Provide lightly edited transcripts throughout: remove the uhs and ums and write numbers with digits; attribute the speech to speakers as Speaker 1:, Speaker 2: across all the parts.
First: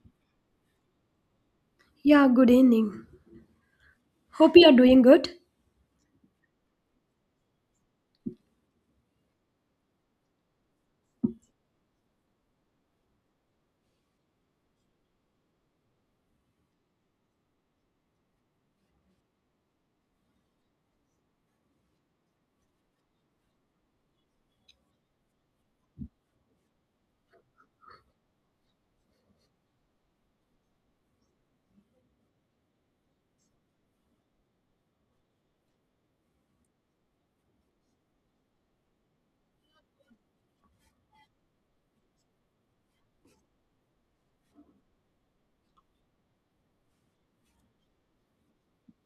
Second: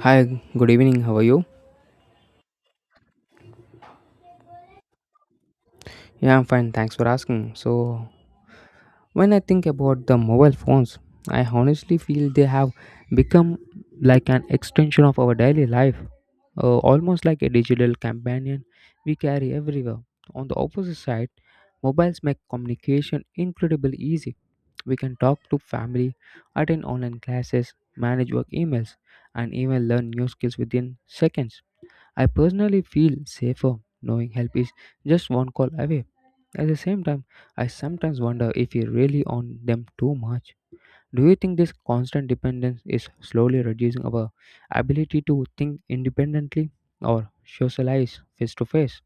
Speaker 1: Hi, good evening. How are you?
Speaker 2: Yeah, good evening. Hope you are doing good.
Speaker 1: Yeah, I'm fine. Thanks for asking. So, when I think about the mobile phones, I honestly feel they have become like an extension of our daily life, almost like a digital companion we carry everywhere. On the opposite side, mobiles make communication incredibly easy. We can talk to family, attend online classes, manage work emails, and even learn new skills within seconds. I personally feel safer knowing help is just one call away. At the same time, I sometimes wonder if we really on them too much. Do you think this constant dependence is slowly reducing our ability to think independently or socialize face to face?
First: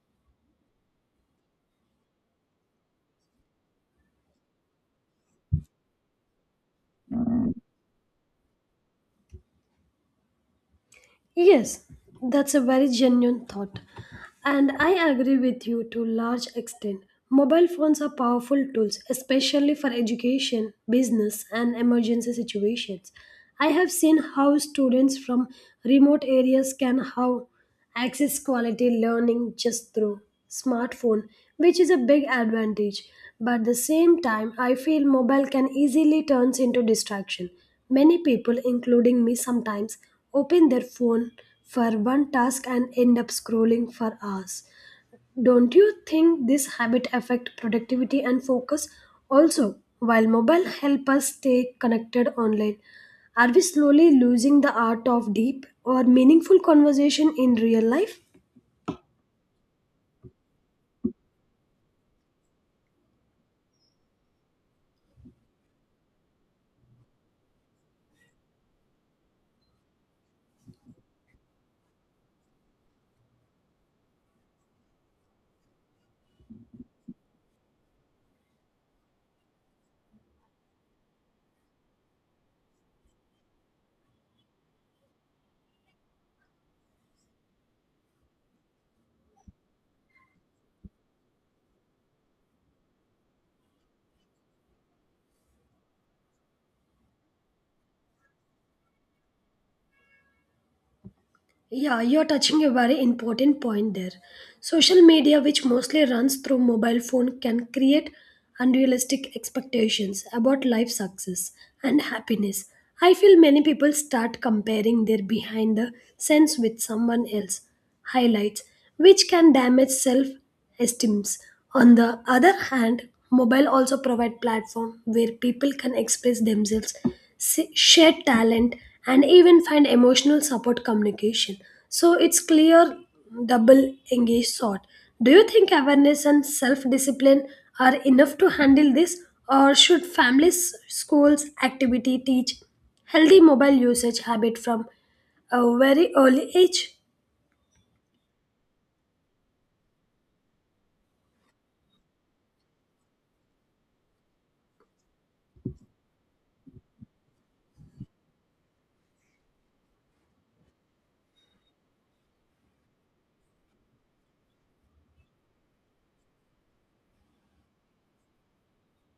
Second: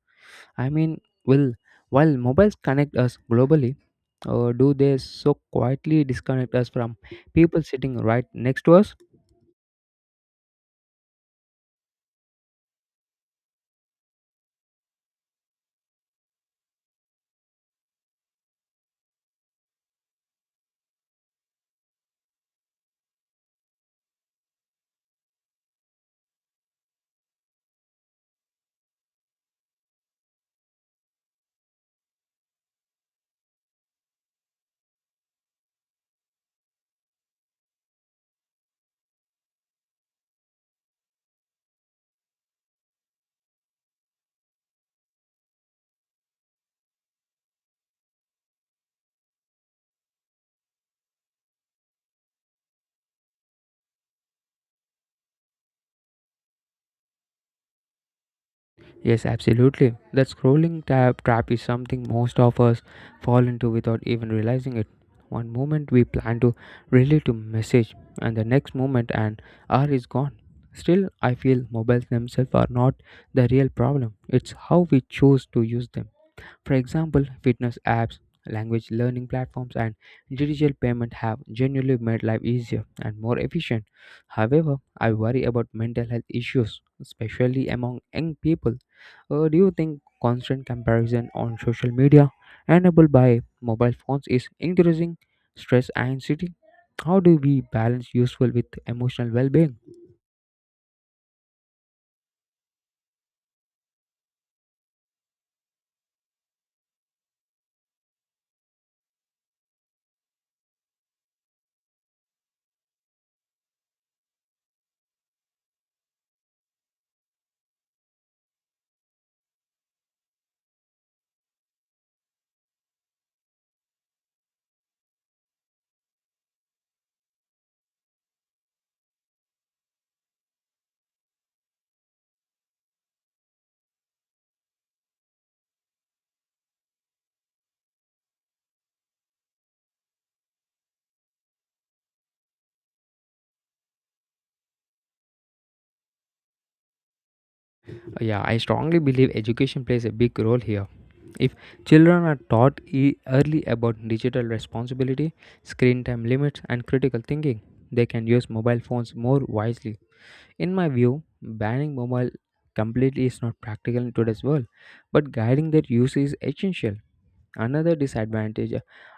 Speaker 1: I mean, will While mobiles connect us globally, or do they so quietly disconnect us from people sitting right next to us?
Speaker 2: Yes, that's a very genuine thought. And I agree with you to large extent. Mobile phones are powerful tools, especially for education, business, and emergency situations. I have seen how students from remote areas can how access quality learning just through smartphone, which is a big advantage. But at the same time, I feel mobile can easily turns into distraction. Many people including me sometimes open their phone for one task and end up scrolling for hours. Don't you think this habit affect productivity and focus? Also, while mobile help us stay connected online, are we slowly losing the art of deep or meaningful conversation in real life?
Speaker 1: Yes, absolutely. That scrolling tab trap is something most of us fall into without even realizing it. One moment we plan to relate to message, and the next moment an hour is gone. Still, I feel mobiles themselves are not the real problem. It's how we choose to use them. For example, fitness apps, language learning platforms, and digital payment have genuinely made life easier and more efficient. However, I worry about mental health issues, especially among young people. Do you think constant comparison on social media, enabled by mobile phones, is increasing stress and anxiety? How do we balance useful with emotional well being?
Speaker 2: Yeah, you're touching a very important point there. Social media, which mostly runs through mobile phone, can create unrealistic expectations about life success and happiness. I feel many people start comparing their behind the scenes with someone else highlights, which can damage self esteems. On the other hand, mobile also provide platform where people can express themselves, share talent, and even find emotional support communication. So it's clear double engaged sort. Do you think awareness and self-discipline are enough to handle this, or should families, schools, activity teach healthy mobile usage habit from a very early age?
Speaker 1: Yeah, I strongly believe education plays a big role here. If children are taught early about digital responsibility, screen time limits, and critical thinking, they can use mobile phones more wisely. In my view, banning mobile completely is not practical in today's world, but guiding their use is essential. Another disadvantage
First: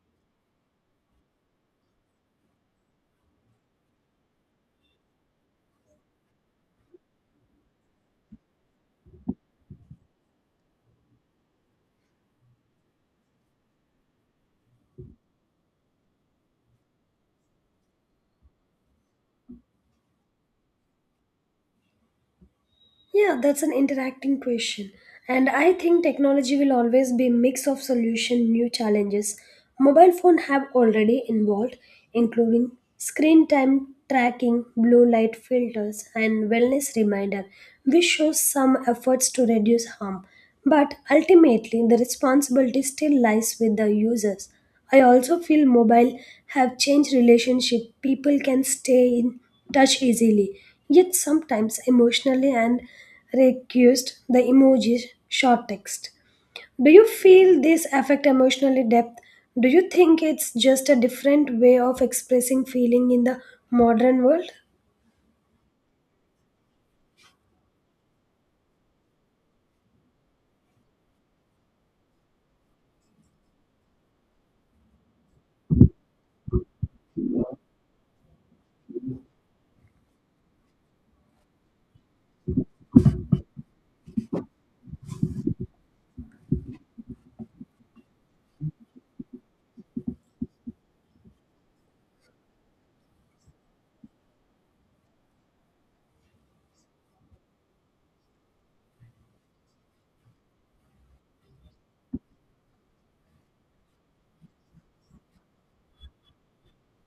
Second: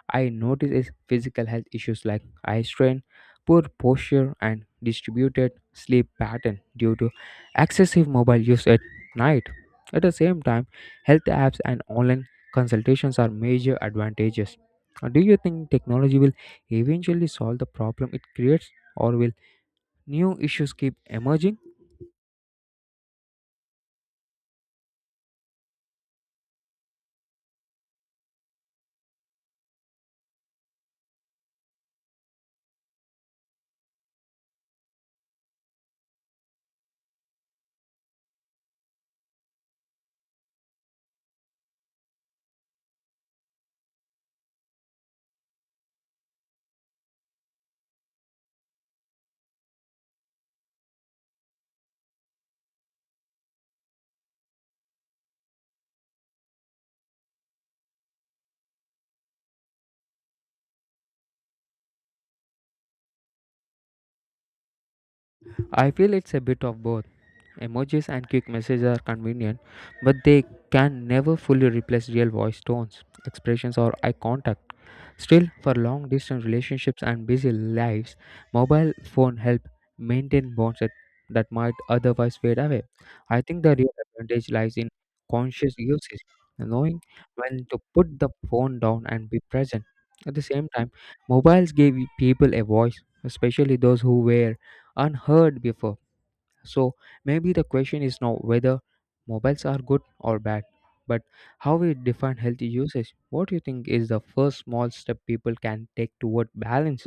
Speaker 1: I notice is physical health issues like eye strain, poor posture, and distributed sleep pattern due to excessive mobile use at night. At the same time, health apps and online consultations are major advantages. Do you think technology will eventually solve the problem it creates, or will new issues keep emerging?
Speaker 2: Yeah, that's an interacting question. And I think technology will always be a mix of solution, new challenges. Mobile phone have already involved, including screen time tracking, blue light filters, and wellness reminder, which shows some efforts to reduce harm. But ultimately, the responsibility still lies with the users. I also feel mobile have changed relationship. People can stay in touch easily, yet sometimes emotionally and reduced the emojis short text. Do you feel this affect emotionally depth? Do you think it's just a different way of expressing feeling in the modern world?
Speaker 1: I feel it's a bit of both. Emojis and quick messages are convenient, but they can never fully replace real voice tones, expressions, or eye contact. Still, for long distance relationships and busy lives, mobile phone help maintain bonds that might otherwise fade away. I think the real advantage lies in conscious usage, knowing when to put the phone down and be present. At the same time, mobiles gave people a voice, especially those who were unheard before. So maybe the question is now whether mobiles are good or bad, but how we define healthy usage. What do you think is the first small step people can take toward balance?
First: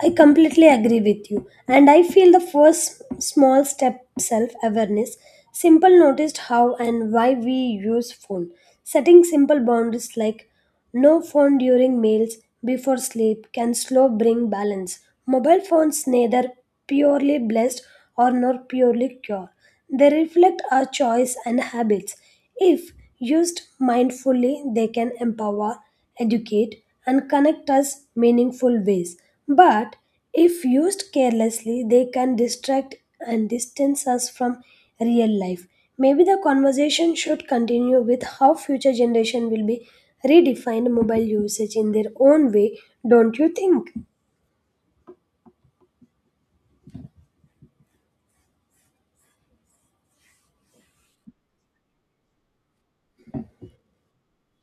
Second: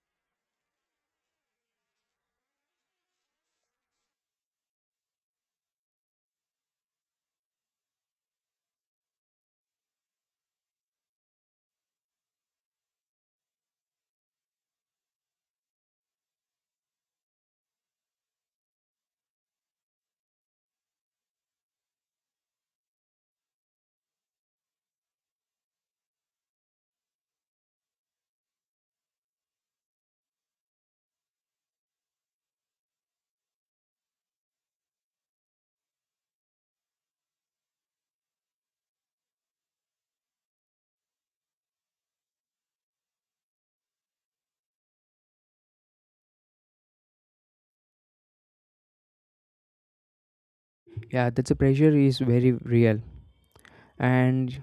Speaker 2: I completely agree with you. And I feel the first small step self awareness. Simple noticed how and why we use phone. Setting simple boundaries like no phone during meals before sleep can slow bring balance. Mobile phones neither purely blessed or nor purely cure. They reflect our choice and habits. If used mindfully, they can empower educate, and connect us meaningful ways. But if used carelessly, they can distract and distance us from real life. Maybe the conversation should continue with how future generation will be redefine mobile usage in their own way, don't you think?
Speaker 1: Yeah, that's the pressure is very real. And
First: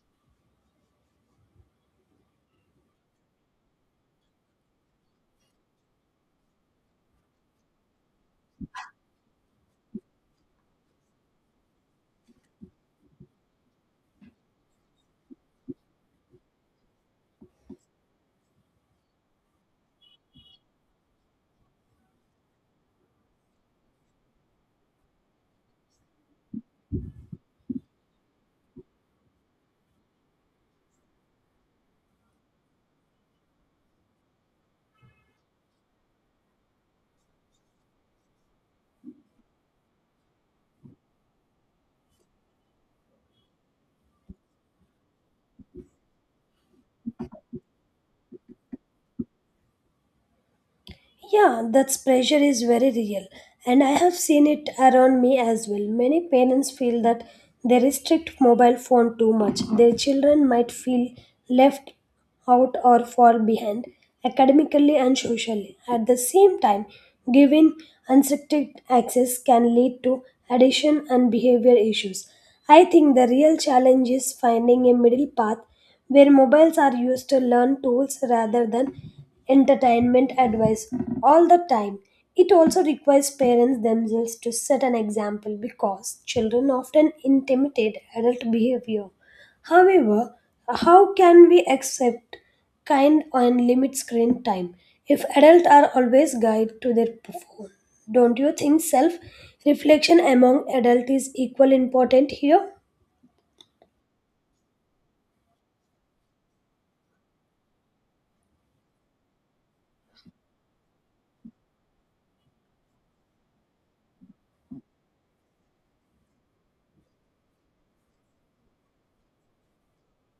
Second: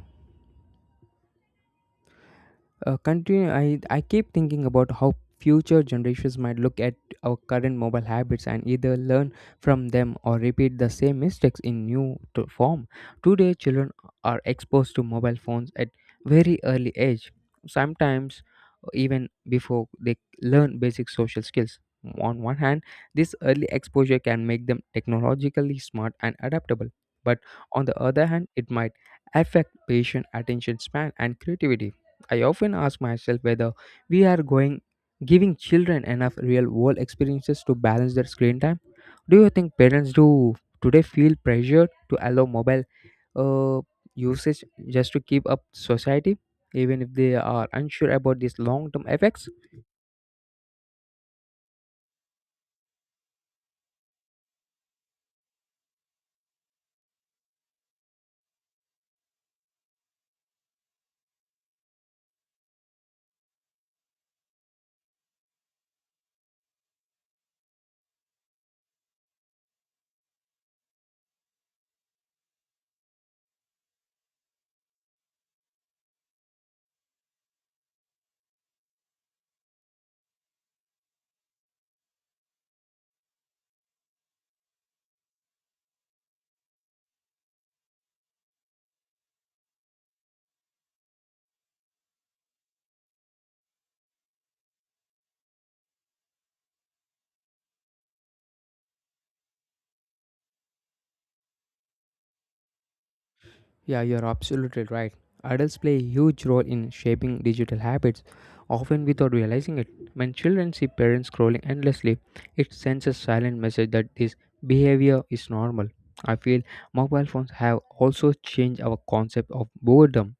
Speaker 1: Continue. I keep thinking about how future generations might look at our current mobile habits and either learn from them or repeat the same mistakes in new to form. Today, children are exposed to mobile phones at very early age, sometimes even before they learn basic social skills. On one hand, this early exposure can make them technologically smart and adaptable, but on the other hand, it might affect patient attention span and creativity. I often ask myself whether we are going giving children enough real world experiences to balance their screen time. Do you think parents do today feel pressured to allow mobile uh, usage just to keep up society, even if they are unsure about these long term effects?
Speaker 2: Yeah, that pressure is very real, and I have seen it around me as well. Many parents feel that they restrict mobile phone too much. Their children might feel left out or fall behind academically and socially. At the same time, giving unrestricted access can lead to addiction and behavior issues. I think the real challenge is finding a middle path where mobiles are used to learn tools rather than entertainment advice all the time. It also requires parents themselves to set an example because children often imitate adult behavior. However, how can we accept kind and limit screen time if adults are always guided to their phone? Don't you think self reflection among adults is equally important here?
Speaker 1: Yeah, you're absolutely right. Adults play a huge role in shaping digital habits, often without realizing it. When children see parents scrolling endlessly, it sends a silent message that this behavior is normal. I feel mobile phones have also changed our concept of boredom.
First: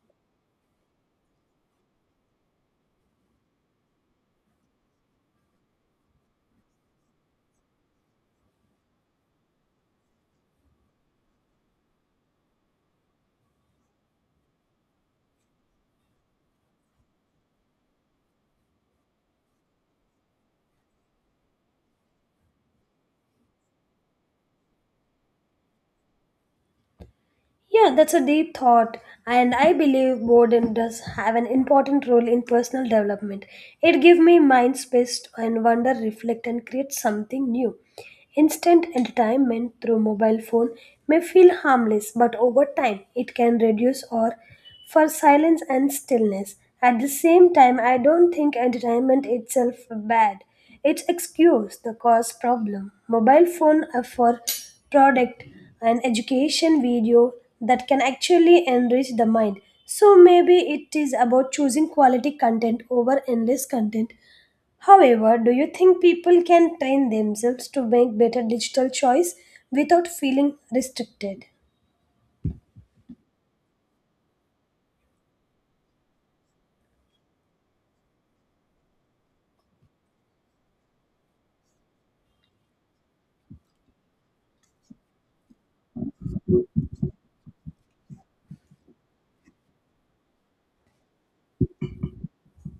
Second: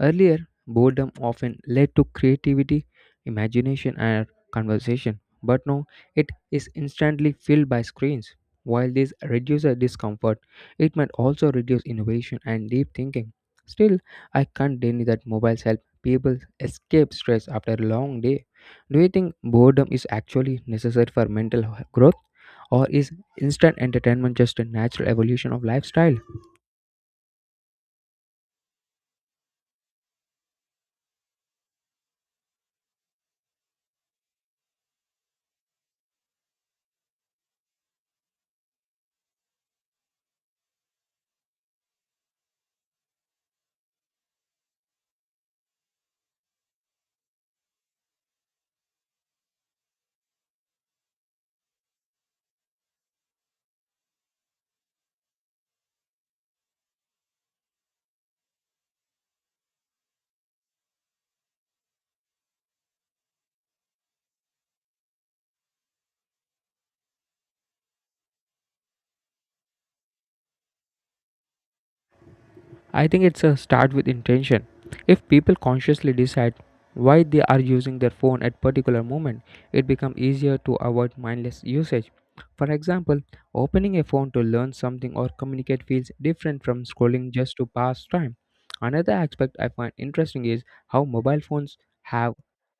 Speaker 1: Earlier, boredom often led to creativity, imagination, and conversation, but now it is instantly filled by screens. While this reduces discomfort, it might also reduce innovation and deep thinking. Still, I can't deny that mobiles help people escape stress after a long day. Do you think boredom is actually necessary for mental growth, or is instant entertainment just a natural evolution of lifestyle?
Speaker 2: Yeah, that's a deep thought, and I believe boredom does have an important role in personal development. It gives me mind space and wonder, reflect, and create something new. Instant entertainment through mobile phone may feel harmless, but over time it can reduce or for silence and stillness. At the same time, I don't think entertainment itself bad. It's excuse the cause problem. Mobile phone offer product an education video that can actually enrich the mind. So maybe it is about choosing quality content over endless content. However, do you think people can train themselves to make better digital choice without feeling restricted?
Speaker 1: I think it's a start with intention. If people consciously decide why they are using their phone at particular moment, it becomes easier to avoid mindless usage. For example, opening a phone to learn something or communicate feels different from scrolling just to pass time. Another aspect I find interesting is how mobile phones have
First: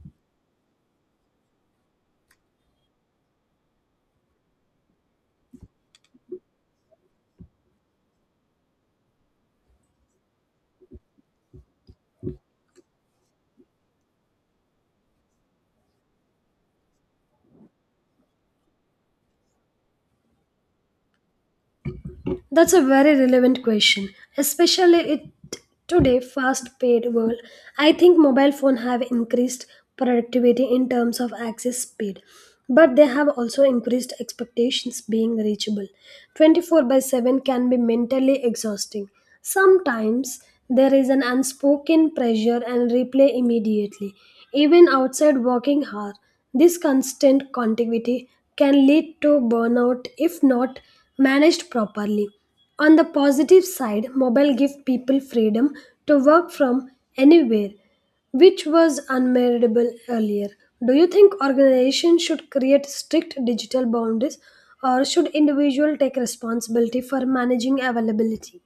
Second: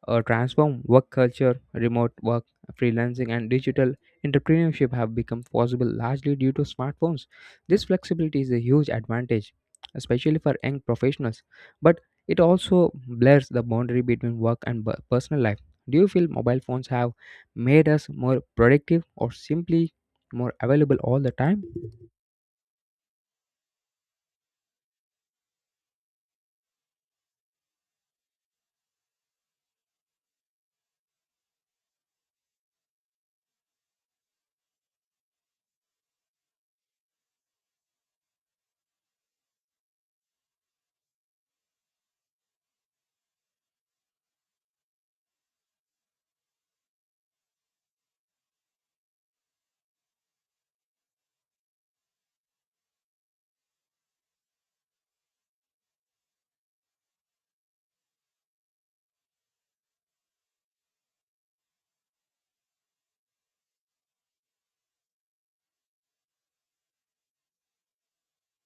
Speaker 1: transformed work culture, remote work, freelancing, and digital entrepreneurship have become possible largely due to smartphones. This flexibility is a huge advantage especially for young professionals, but it also blurs the boundary between work and personal life. Do you feel mobile phones have made us more productive or simply more available all the time?
Speaker 2: That's a very relevant question, especially it today fast paced world. I think mobile phone have increased productivity in terms of access speed, but they have also increased expectations being reachable. 24 by 7 can be mentally exhausting. Sometimes there is an unspoken pressure and replay immediately, even outside working hour. This constant contiguity can lead to burnout if not managed properly. On the positive side, mobile give people freedom to work from anywhere, which was unmeasurable earlier. Do you think organizations should create strict digital boundaries or should individuals take responsibility for managing availability?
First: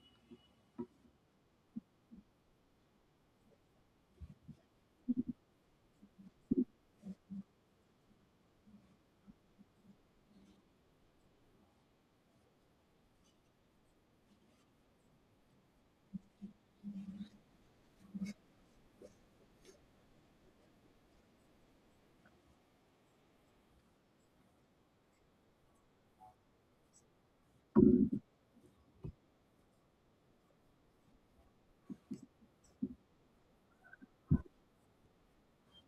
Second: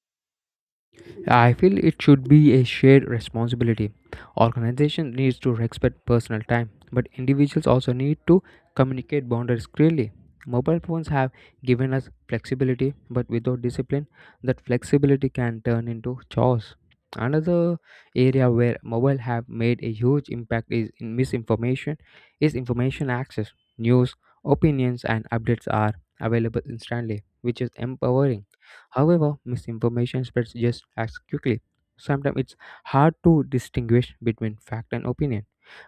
Speaker 1: I feel it should be a shared responsibility. Organization needs to respect personal time, but individuals also need to communicate boundaries clearly. Mobile phones have given us flexibility, but without discipline, that flexibility can turn into chores. Another area where mobile have made a huge impact is in misinformation is information access. News, opinions and updates are available instantly, which is empowering. However, misinformation spreads just as quickly. Sometimes it's hard to distinguish between fact and opinion.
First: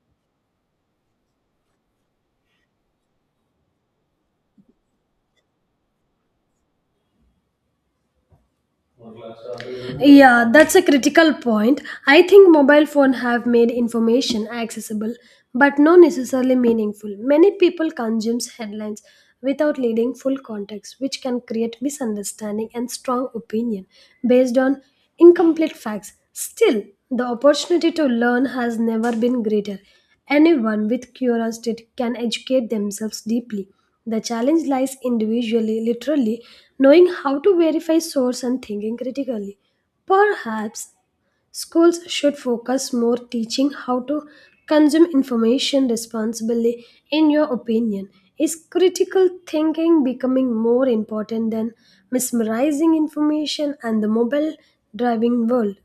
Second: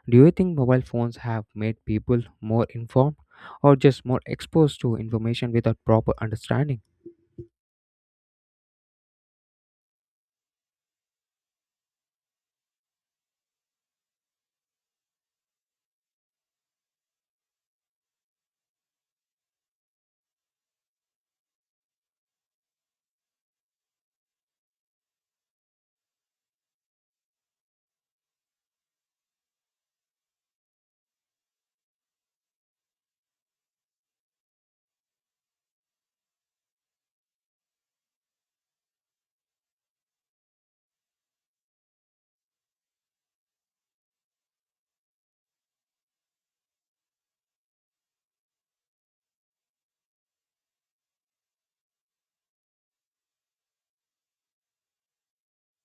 Speaker 1: Do you think mobile phones have made people more informed or just more exposed to information without proper understanding?
Speaker 2: Yeah, that's a critical point. I think mobile phone have made information accessible but not necessarily meaningful. Many people consumes headlines without reading full context, which can create misunderstanding and strong opinion based on incomplete facts. Still, the opportunity to learn has never been greater. Anyone with curiosity can educate themselves deeply. The challenge lies individually, literally, knowing how to verify source and thinking critically. Perhaps schools should focus more teaching how to consume information responsibly. In your opinion, is critical thinking becoming more important than mesmerizing information and the mobile driving world?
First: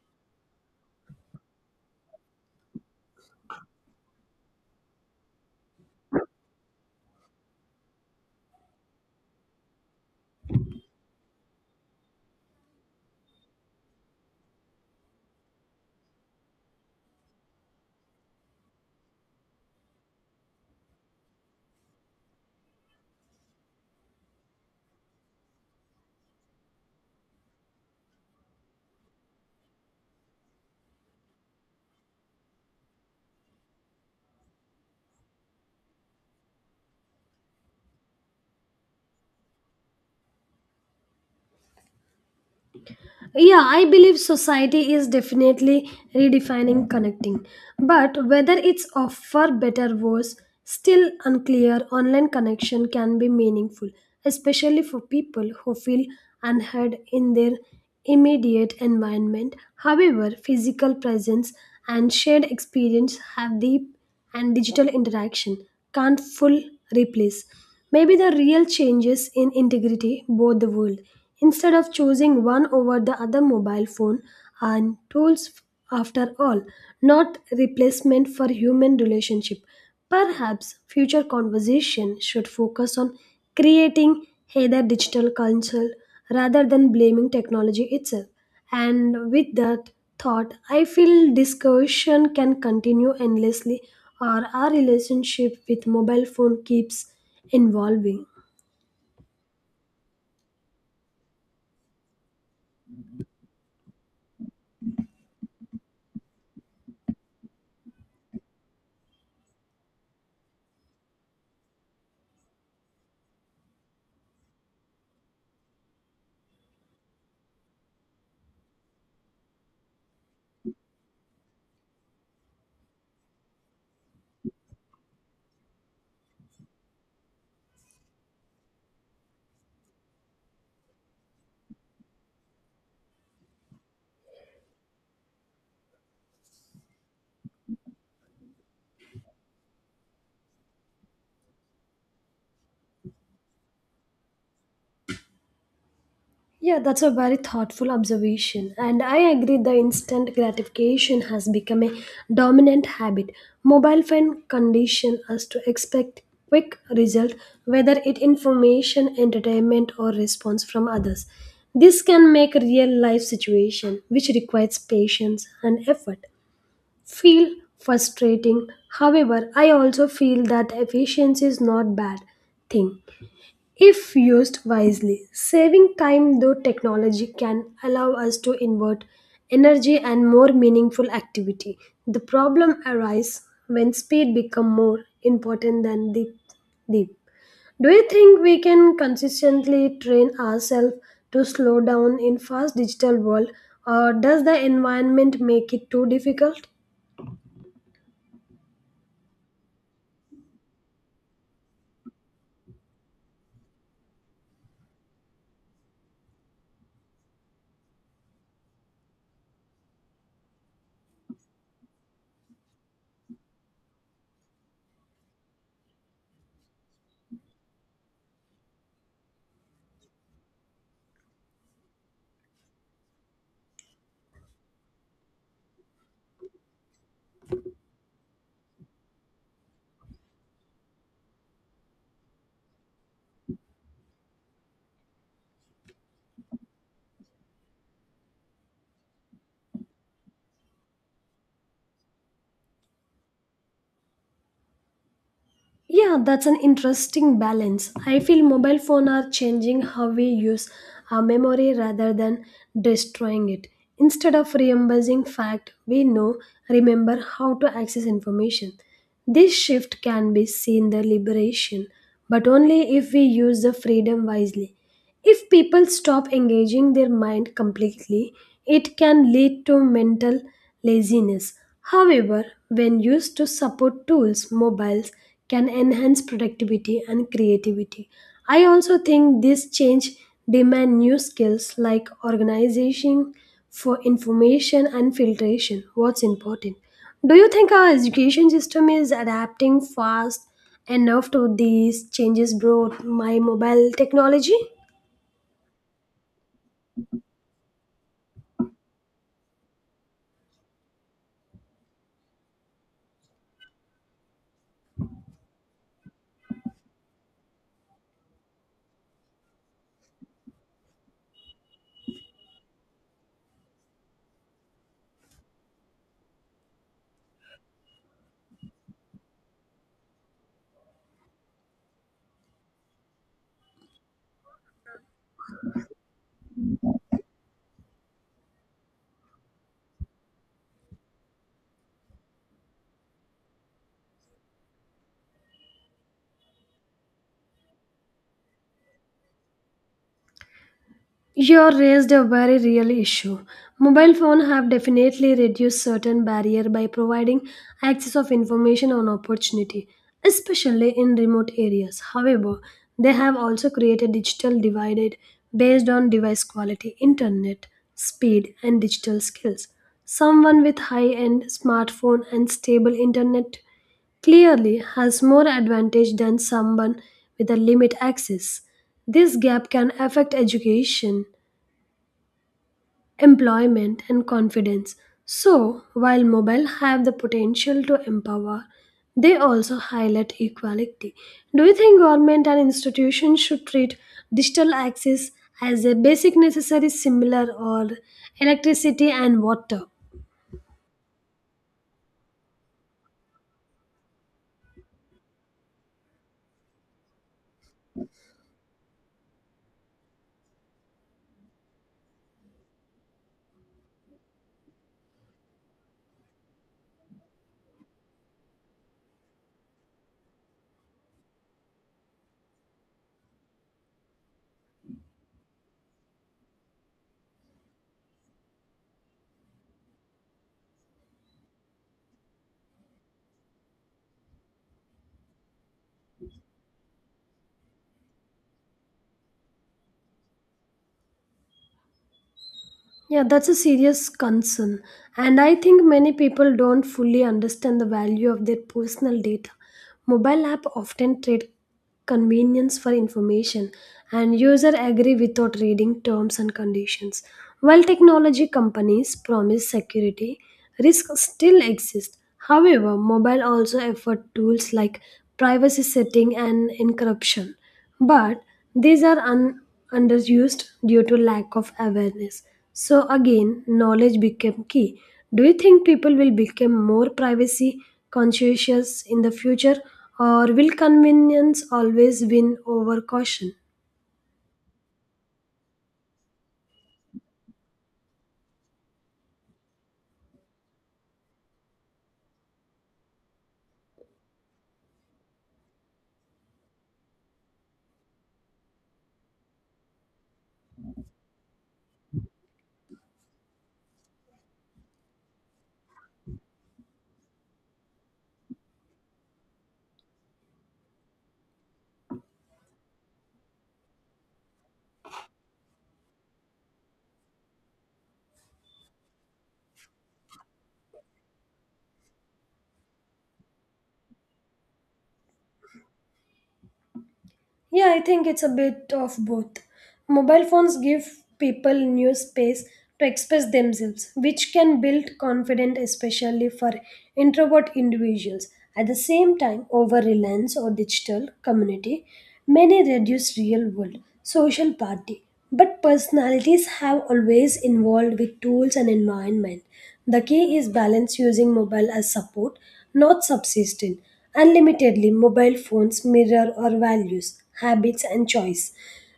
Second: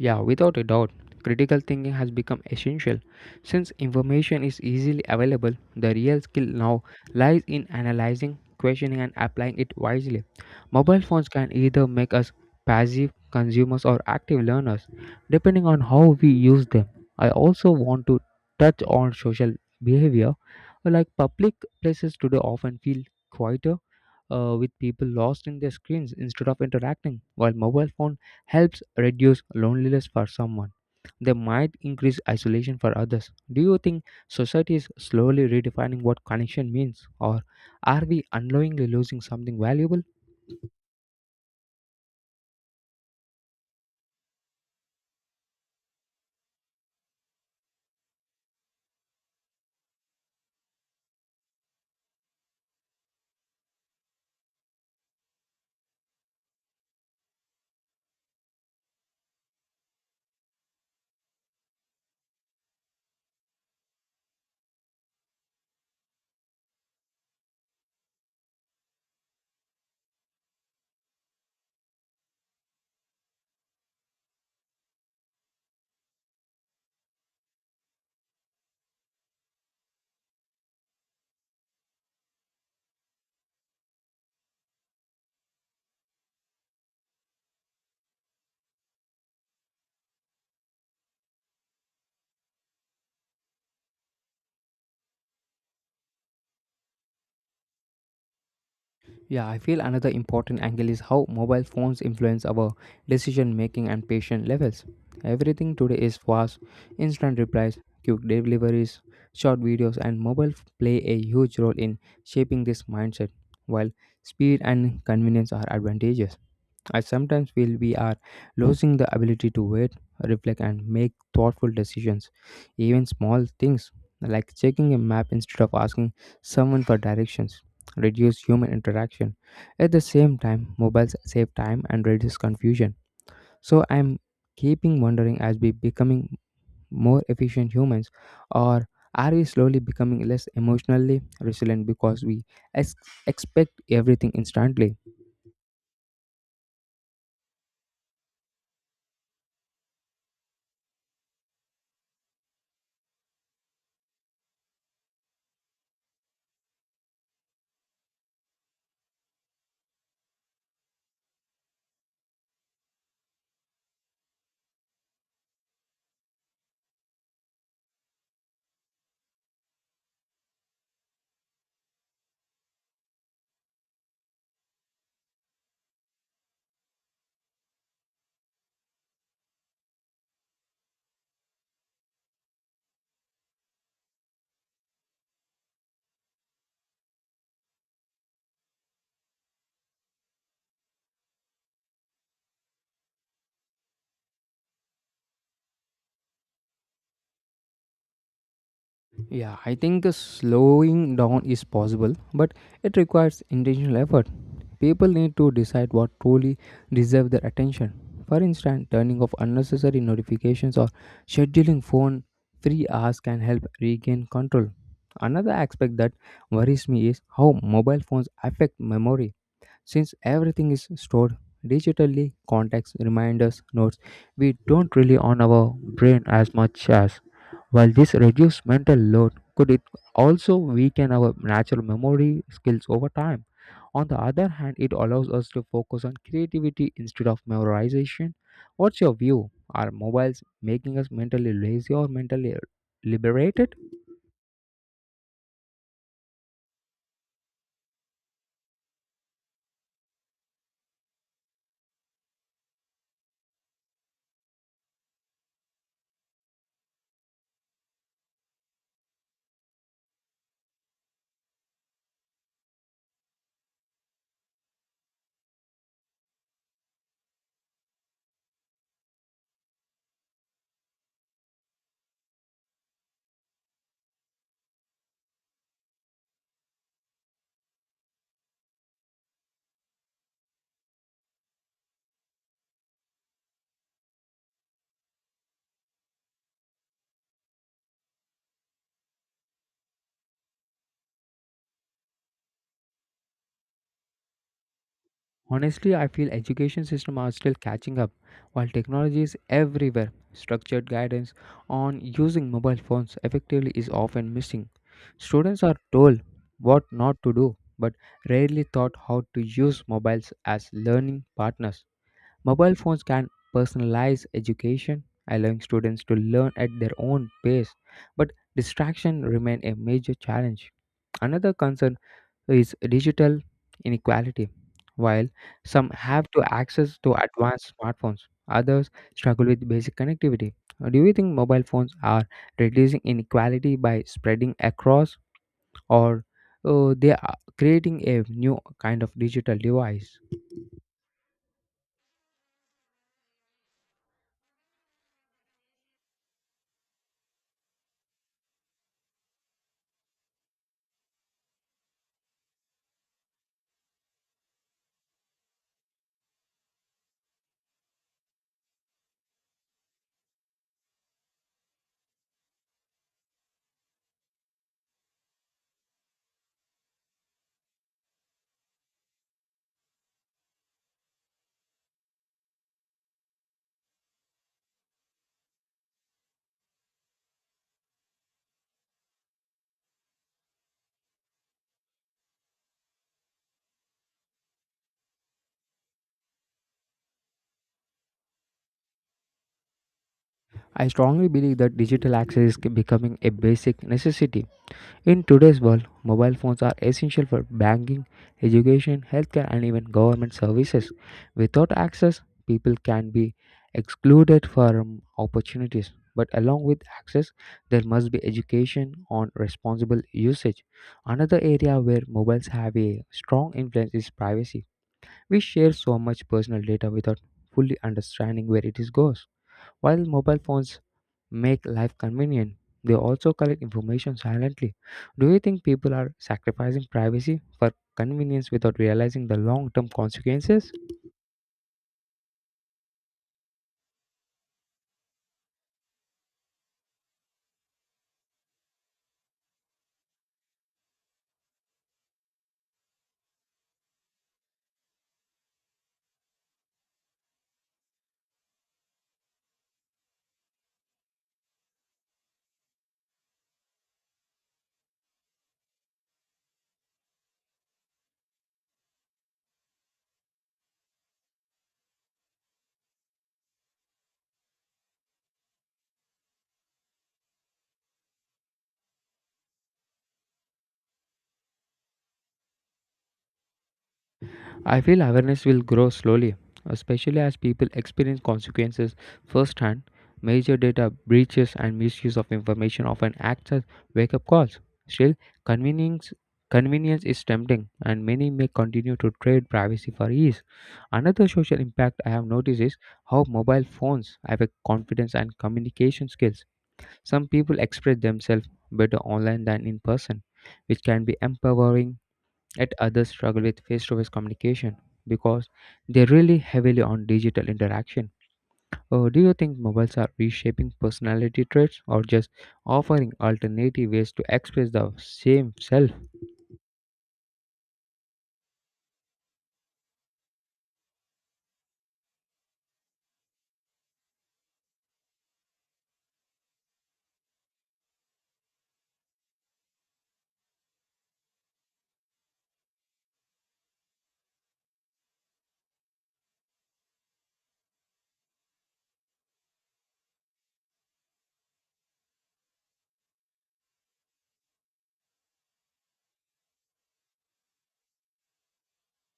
Speaker 1: Yeah, without a doubt, critical thinking has become essential. Since information is easily available, the real skill now lies in analyzing, questioning, and applying it wisely. Mobile phones can either make us passive consumers or active learners, depending on how we use them. I also want to touch on social behavior. Like public places today often feel quieter with people lost in their screens instead of interacting, while mobile phones helps reduce loneliness for someone. They might increase isolation for others. Do you think society is slowly redefining what connection means, or are we unknowingly losing something valuable?
Speaker 2: Yeah, I believe society is definitely redefining connecting. But whether it's of far better worse, still unclear. Online connection can be meaningful, especially for people who feel unheard in their immediate environment. However, physical presence and shared experience have deep and digital interaction can't full replace. Maybe the real changes in integrity both the world. Instead of choosing one over the other mobile phone and tools after all, not replacement for human relationship. Perhaps future conversation should focus on creating heather digital culture rather than blaming technology itself. And with that thought, I feel discussion can continue endlessly, or our relationship with mobile phone keeps evolving.
Speaker 1: Yeah, I feel another important angle is how mobile phones influence our decision making and patient levels. Everything today is fast, instant replies, quick deliveries, short videos, and mobile play a huge role in shaping this mindset. While speed and convenience are advantageous, I sometimes feel we are losing the ability to wait, reflect, and make thoughtful decisions. Even small things like checking a map instead of asking someone for directions reduce human interaction. At the same time, mobiles save time and reduce confusion. So I'm keeping wondering as we becoming more efficient humans? Or are we slowly becoming less emotionally resilient because we ex- expect everything instantly?
Speaker 2: Yeah, that's a very thoughtful observation, and I agree the instant gratification has become a dominant habit. Mobile phone condition us to expect quick result, whether it information, entertainment, or response from others. This can make real life situation which requires patience and effort feel frustrating. However, I also feel that efficiency is not bad thing if used wisely. Saving time though technology can allow us to invert energy and more meaningful activity. The problem arises when speed become more important than the deep. Do you think we can consistently train ourselves to slow down in fast digital world or does the environment make it too difficult?
Speaker 1: Yeah, I think slowing down is possible, but it requires intentional effort. People need to decide what truly deserves their attention. For instance, turning off unnecessary notifications or scheduling phone free hours can help regain control. Another aspect that worries me is how mobile phones affect memory. Since everything is stored digitally, contacts, reminders, notes, we don't rely on our brain as much as while this reduces mental load, could it also weaken our natural memory skills over time? On the other hand, it allows us to focus on creativity instead of memorization. What's your view? Are mobiles making us mentally lazy or mentally liberated?
Speaker 2: Yeah, that's an interesting balance. I feel mobile phone are changing how we use our memory rather than destroying it. Instead of reimbursing fact, we know remember how to access information. This shift can be seen the liberation, but only if we use the freedom wisely. If people stop engaging their mind completely, it can lead to mental laziness. However, when used to support tools, mobiles can enhance productivity and creativity. I also think this change demand new skills like organization for information and filtration. What's important? Do you think our education system is adapting fast enough to these changes brought by mobile technology?
Speaker 1: Honestly, I feel education system are still catching up while technology is everywhere. Structured guidance on using mobile phones effectively is often missing. Students are told what not to do but rarely taught how to use mobiles as learning partners. Mobile phones can personalize education, allowing students to learn at their own pace, but distraction remain a major challenge. Another concern is digital inequality. While some have to access to advanced smartphones, others struggle with basic connectivity. Do you think mobile phones are reducing inequality by spreading across, or they are creating a new kind of digital device?
Speaker 2: You raised a very real issue. Mobile phones have definitely reduced certain barrier by providing access of information and opportunity, especially in remote areas. However, they have also created digital divided based on device quality, internet speed, and digital skills. Someone with high-end smartphone and stable internet clearly has more advantage than someone with a limit access. This gap can affect education employment and confidence. So, while mobile have the potential to empower, they also highlight equality. Do you think government and institutions should treat digital access as a basic necessary similar or electricity and water?
Speaker 1: I strongly believe that digital access is becoming a basic necessity. In today's world, mobile phones are essential for banking, education, healthcare, and even government services. Without access, people can be excluded from opportunities. But along with access, there must be education on responsible usage. Another area where mobiles have a strong influence is privacy. We share so much personal data without fully understanding where it is goes. While mobile phones make life convenient, they also collect information silently. Do you think people are sacrificing privacy for convenience without realizing the long term consequences?
Speaker 2: Yeah, that's a serious concern. And I think many people don't fully understand the value of their personal data. Mobile app often trade convenience for information and user agree without reading terms and conditions. While technology companies promise security, risks still exist. However, mobile also afford tools like privacy setting and encryption, but these are underused due to lack of awareness. So again, knowledge became key. Do you think people will become more privacy conscious in the future, or will convenience always win over caution?
Speaker 1: I feel awareness will grow slowly, especially as people experience consequences firsthand. Major data breaches and misuse of information often acts as wake up calls. Still, convenience, convenience is tempting, and many may continue to trade privacy for ease. Another social impact I have noticed is how mobile phones affect confidence and communication skills. Some people express themselves better online than in person, which can be empowering. Yet others struggle with face to face communication because they rely heavily on digital interaction. Do you think mobiles are reshaping personality traits or just offering alternative ways to express the same self?
Speaker 2: Yeah, I think it's a bit of both. Mobile phones give people new space to express themselves, which can build confidence, especially for introvert individuals. At the same time, over reliance on digital community, many reduce real world social party. But personalities have always involved with tools and environment. The key is balance using mobile as support, not subsistence. Unlimitedly, mobile phones mirror our values, habits, and choice.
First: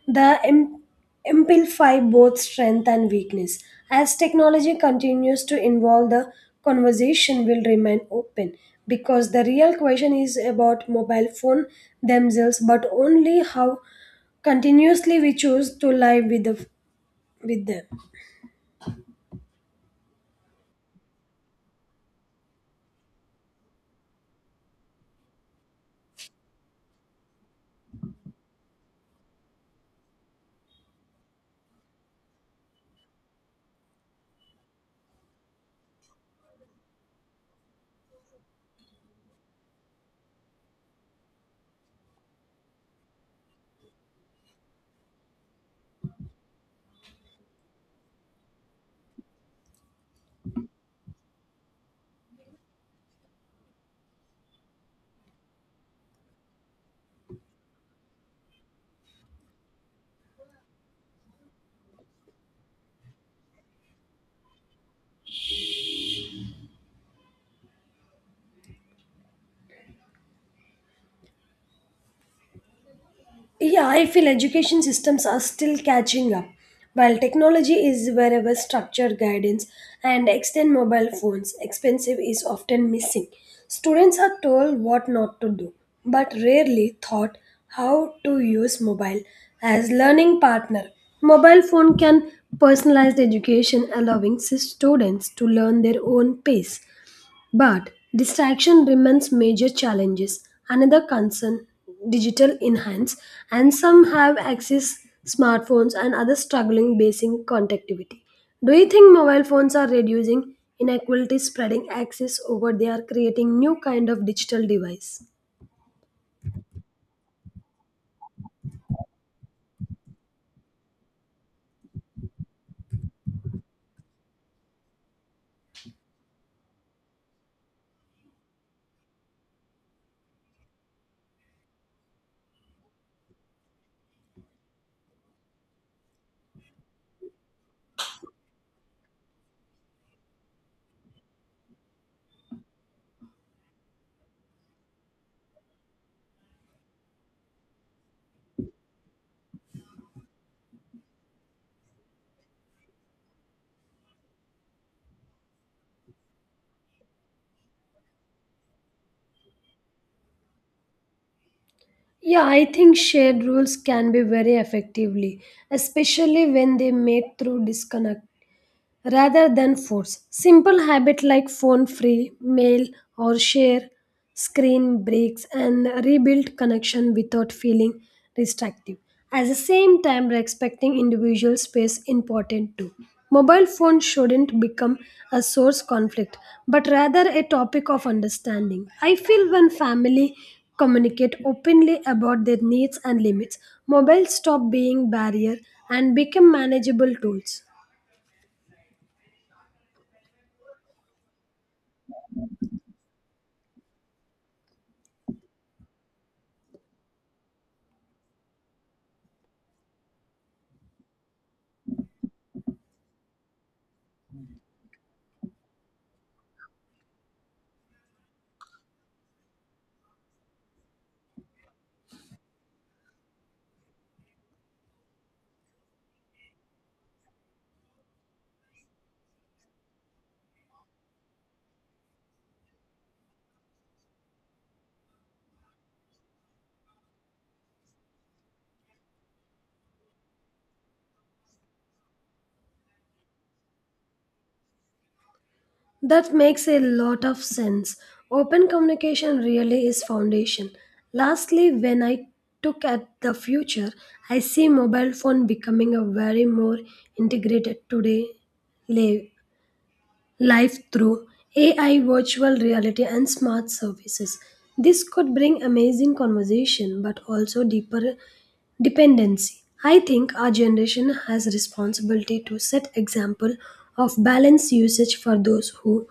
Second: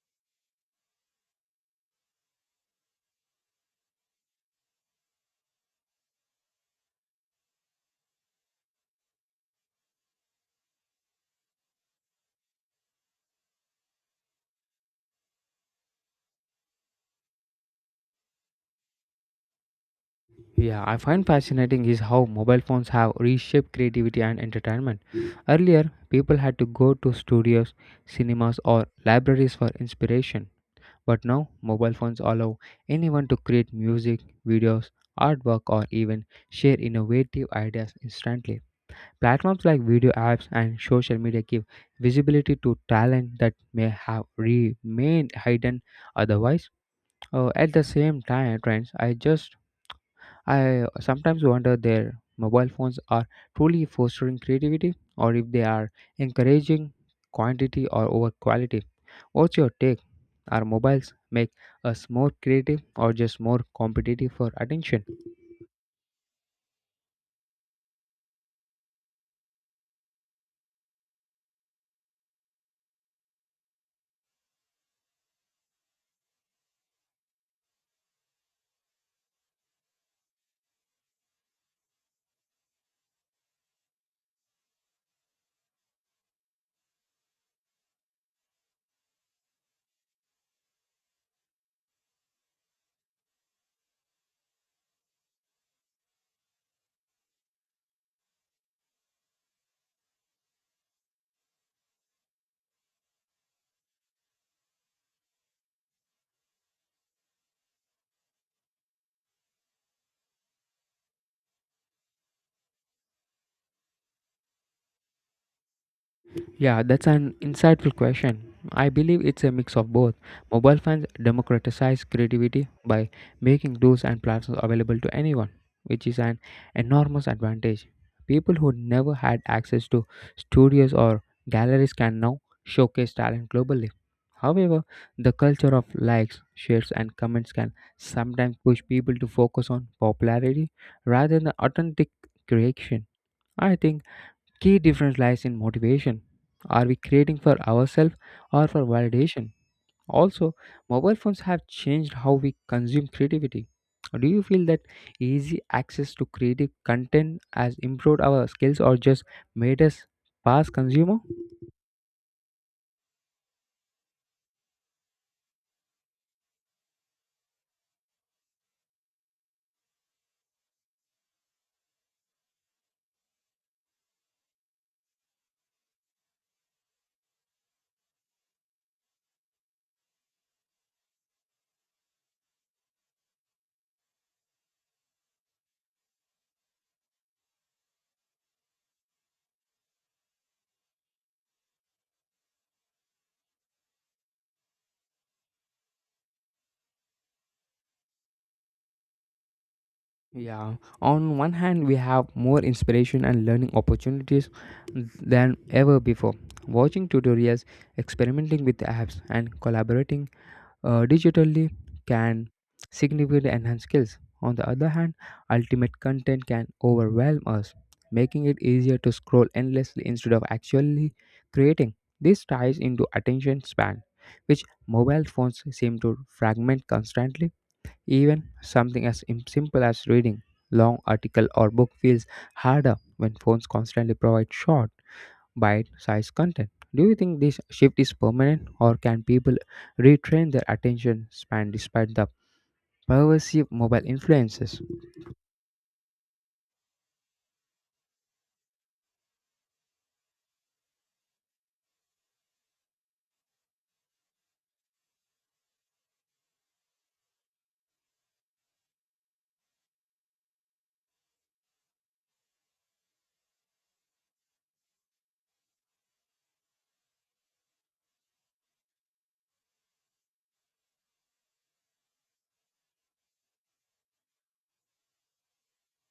Speaker 2: They amplify both strength and weakness. As technology continues to evolve, the conversation will remain open because the real question is about mobile phone themselves, but only how continuously we choose to live with, the, with them.
Speaker 1: Yeah, I find fascinating is how mobile phones have reshaped creativity and entertainment. Earlier, people had to go to studios, cinemas, or libraries for inspiration. But now, mobile phones allow anyone to create music, videos, artwork, or even share innovative ideas instantly. Platforms like video apps and social media give visibility to talent that may have remained hidden otherwise. At the same time, friends, I sometimes wonder their mobile phones are truly fostering creativity or if they are encouraging quantity or over quality. What's your take? Are mobiles make us more creative or just more competitive for attention?
Speaker 2: Yeah, I feel education systems are still catching up. While technology is wherever structured guidance and extend mobile phones, expensive is often missing. Students are told what not to do, but rarely taught how to use mobile as learning partner. Mobile phone can personalized education allowing students to learn their own pace but distraction remains major challenges. Another concern digital enhance and some have access smartphones and others struggling basic connectivity. Do you think mobile phones are reducing inequality spreading access over they are creating new kind of digital device?
Speaker 1: Yeah, that's an insightful question. I believe it's a mix of both. Mobile phones democratize creativity by making tools and platforms available to anyone, which is an enormous advantage. People who never had access to studios or galleries can now showcase talent globally. However, the culture of likes, shares, and comments can sometimes push people to focus on popularity rather than authentic creation. I think key difference lies in motivation. Are we creating for ourselves or for validation? Also, mobile phones have changed how we consume creativity. Do you feel that easy access to creative content has improved our skills or just made us past consumer?
Speaker 2: Yeah, I think shared rules can be very effectively, especially when they made through disconnect rather than force. Simple habit like phone free, mail or share screen breaks and rebuild connection without feeling restrictive. At the same time, respecting individual space important too. Mobile phones shouldn't become a source conflict, but rather a topic of understanding. I feel when family communicate openly about their needs and limits, mobiles stop being barrier and become manageable tools.
Speaker 1: Yeah, on one hand, we have more inspiration and learning opportunities than ever before. Watching tutorials, experimenting with apps, and collaborating digitally can significantly enhance skills. On the other hand, ultimate content can overwhelm us, making it easier to scroll endlessly instead of actually creating. This ties into attention span, which mobile phones seem to fragment constantly. Even something as simple as reading long article or book feels harder when phones constantly provide short bite-sized content. Do you think this shift is permanent, or can people retrain their attention span despite the pervasive mobile influences?
Speaker 2: That makes a lot of sense. Open communication really is foundation. Lastly, when I look at the future, I see mobile phone becoming a very more integrated today live life through AI, virtual reality, and smart services. This could bring amazing conversation but also deeper dependency. I think our generation has responsibility to set example of balanced usage for those who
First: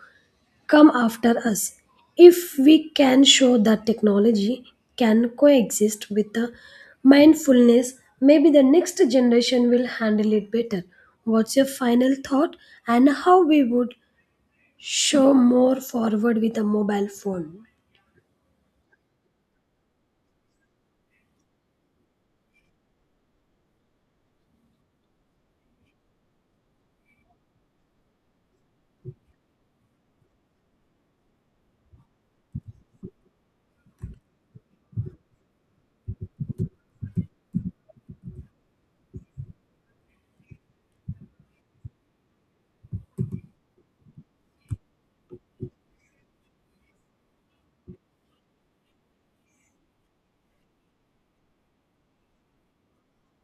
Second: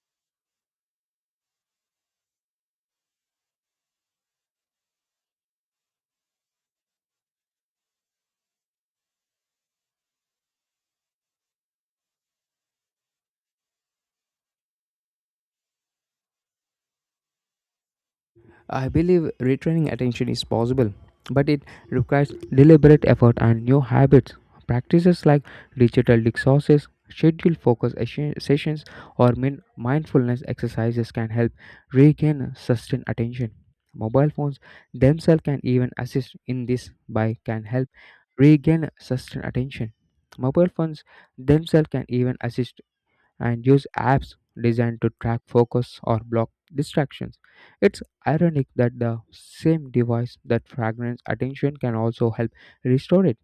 Speaker 2: come after us. If we can show that technology can coexist with the mindfulness, maybe the next generation will handle it better. What's your final thought and how we would show more forward with a mobile phone.
Speaker 1: I believe retraining attention is possible, but it requires deliberate effort and new habits. Practices like digital resources, scheduled focus sessions, or mindfulness exercises can help regain sustained attention. Mobile phones themselves can even assist in this by can help regain sustained attention. Mobile phones themselves can even assist and use apps designed to track focus or block distractions. It's ironic that the same device that fragments attention can also help restore it.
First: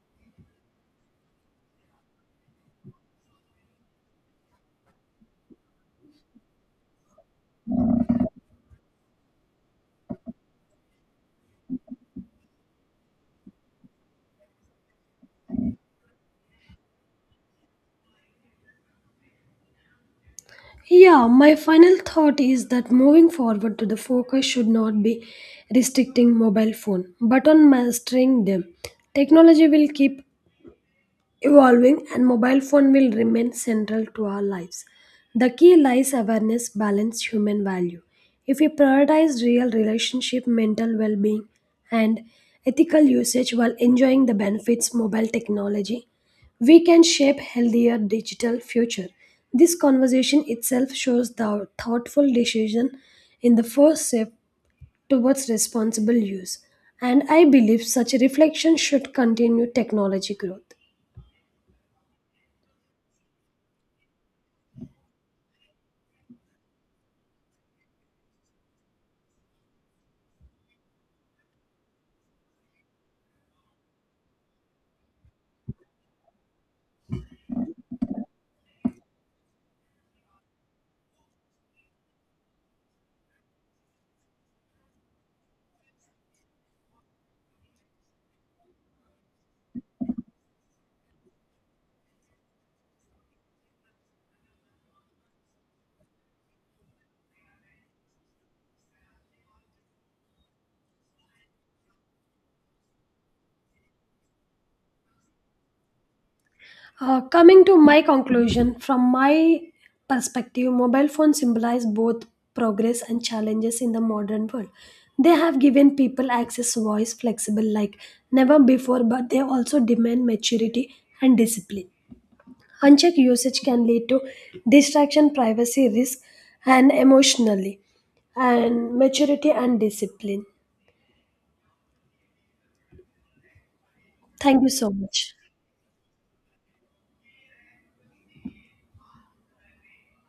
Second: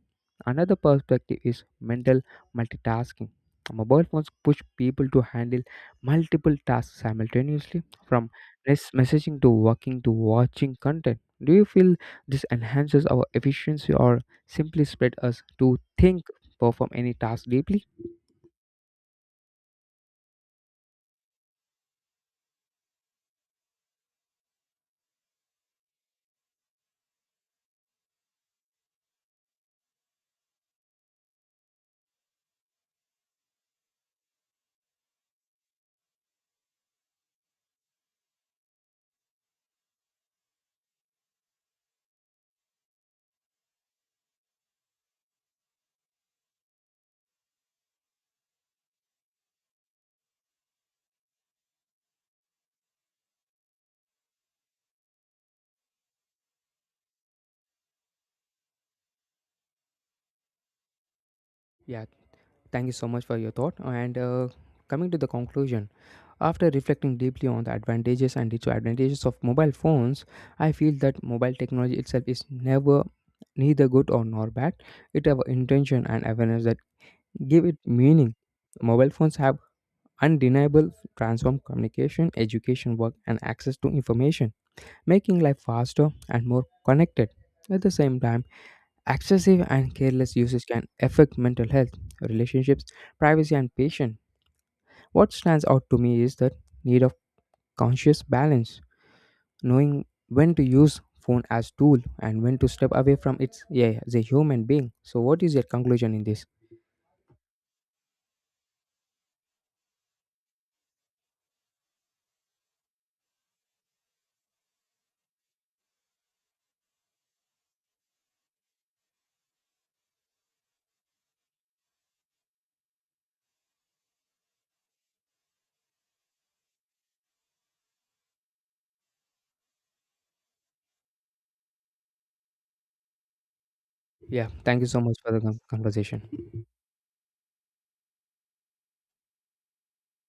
Speaker 1: Another perspective is mental multitasking. Mobile phones push people to handle multiple tasks simultaneously, from messaging to working to watching content. Do you feel this enhances our efficiency or simply spread us to think, perform any task deeply?
Speaker 2: Yeah, my final thought is that moving forward to the focus should not be restricting mobile phone, but on mastering them. Technology will keep evolving and mobile phone will remain central to our lives the key lies awareness balance human value if we prioritize real relationship mental well-being and ethical usage while enjoying the benefits mobile technology we can shape healthier digital future this conversation itself shows the thoughtful decision in the first step towards responsible use and I believe such reflection should continue technology growth.
Speaker 1: Yeah, thank you so much for your thought. And coming to the conclusion, after reflecting deeply on the advantages and disadvantages of mobile phones, I feel that mobile technology itself is never neither good or nor bad. It have intention and awareness that give it meaning. Mobile phones have undeniable transform communication, education, work, and access to information, making life faster and more connected. At the same time, excessive and careless usage can affect mental health, relationships, privacy, and patience. What stands out to me is the need of conscious balance, knowing when to use phone as tool and when to step away from it, yeah, as a human being. So what is your conclusion in this?
Speaker 2: Coming to my conclusion, from my perspective, mobile phones symbolize both progress and challenges in the modern world. They have given people access voice flexible like never before, but they also demand maturity and discipline. Unchecked usage can lead to distraction, privacy risk, and emotionally, and maturity and discipline.
Speaker 1: Yeah,
Speaker 2: Thank you
Speaker 1: thank you
Speaker 2: so
Speaker 1: so much for
Speaker 2: much.
Speaker 1: the conversation.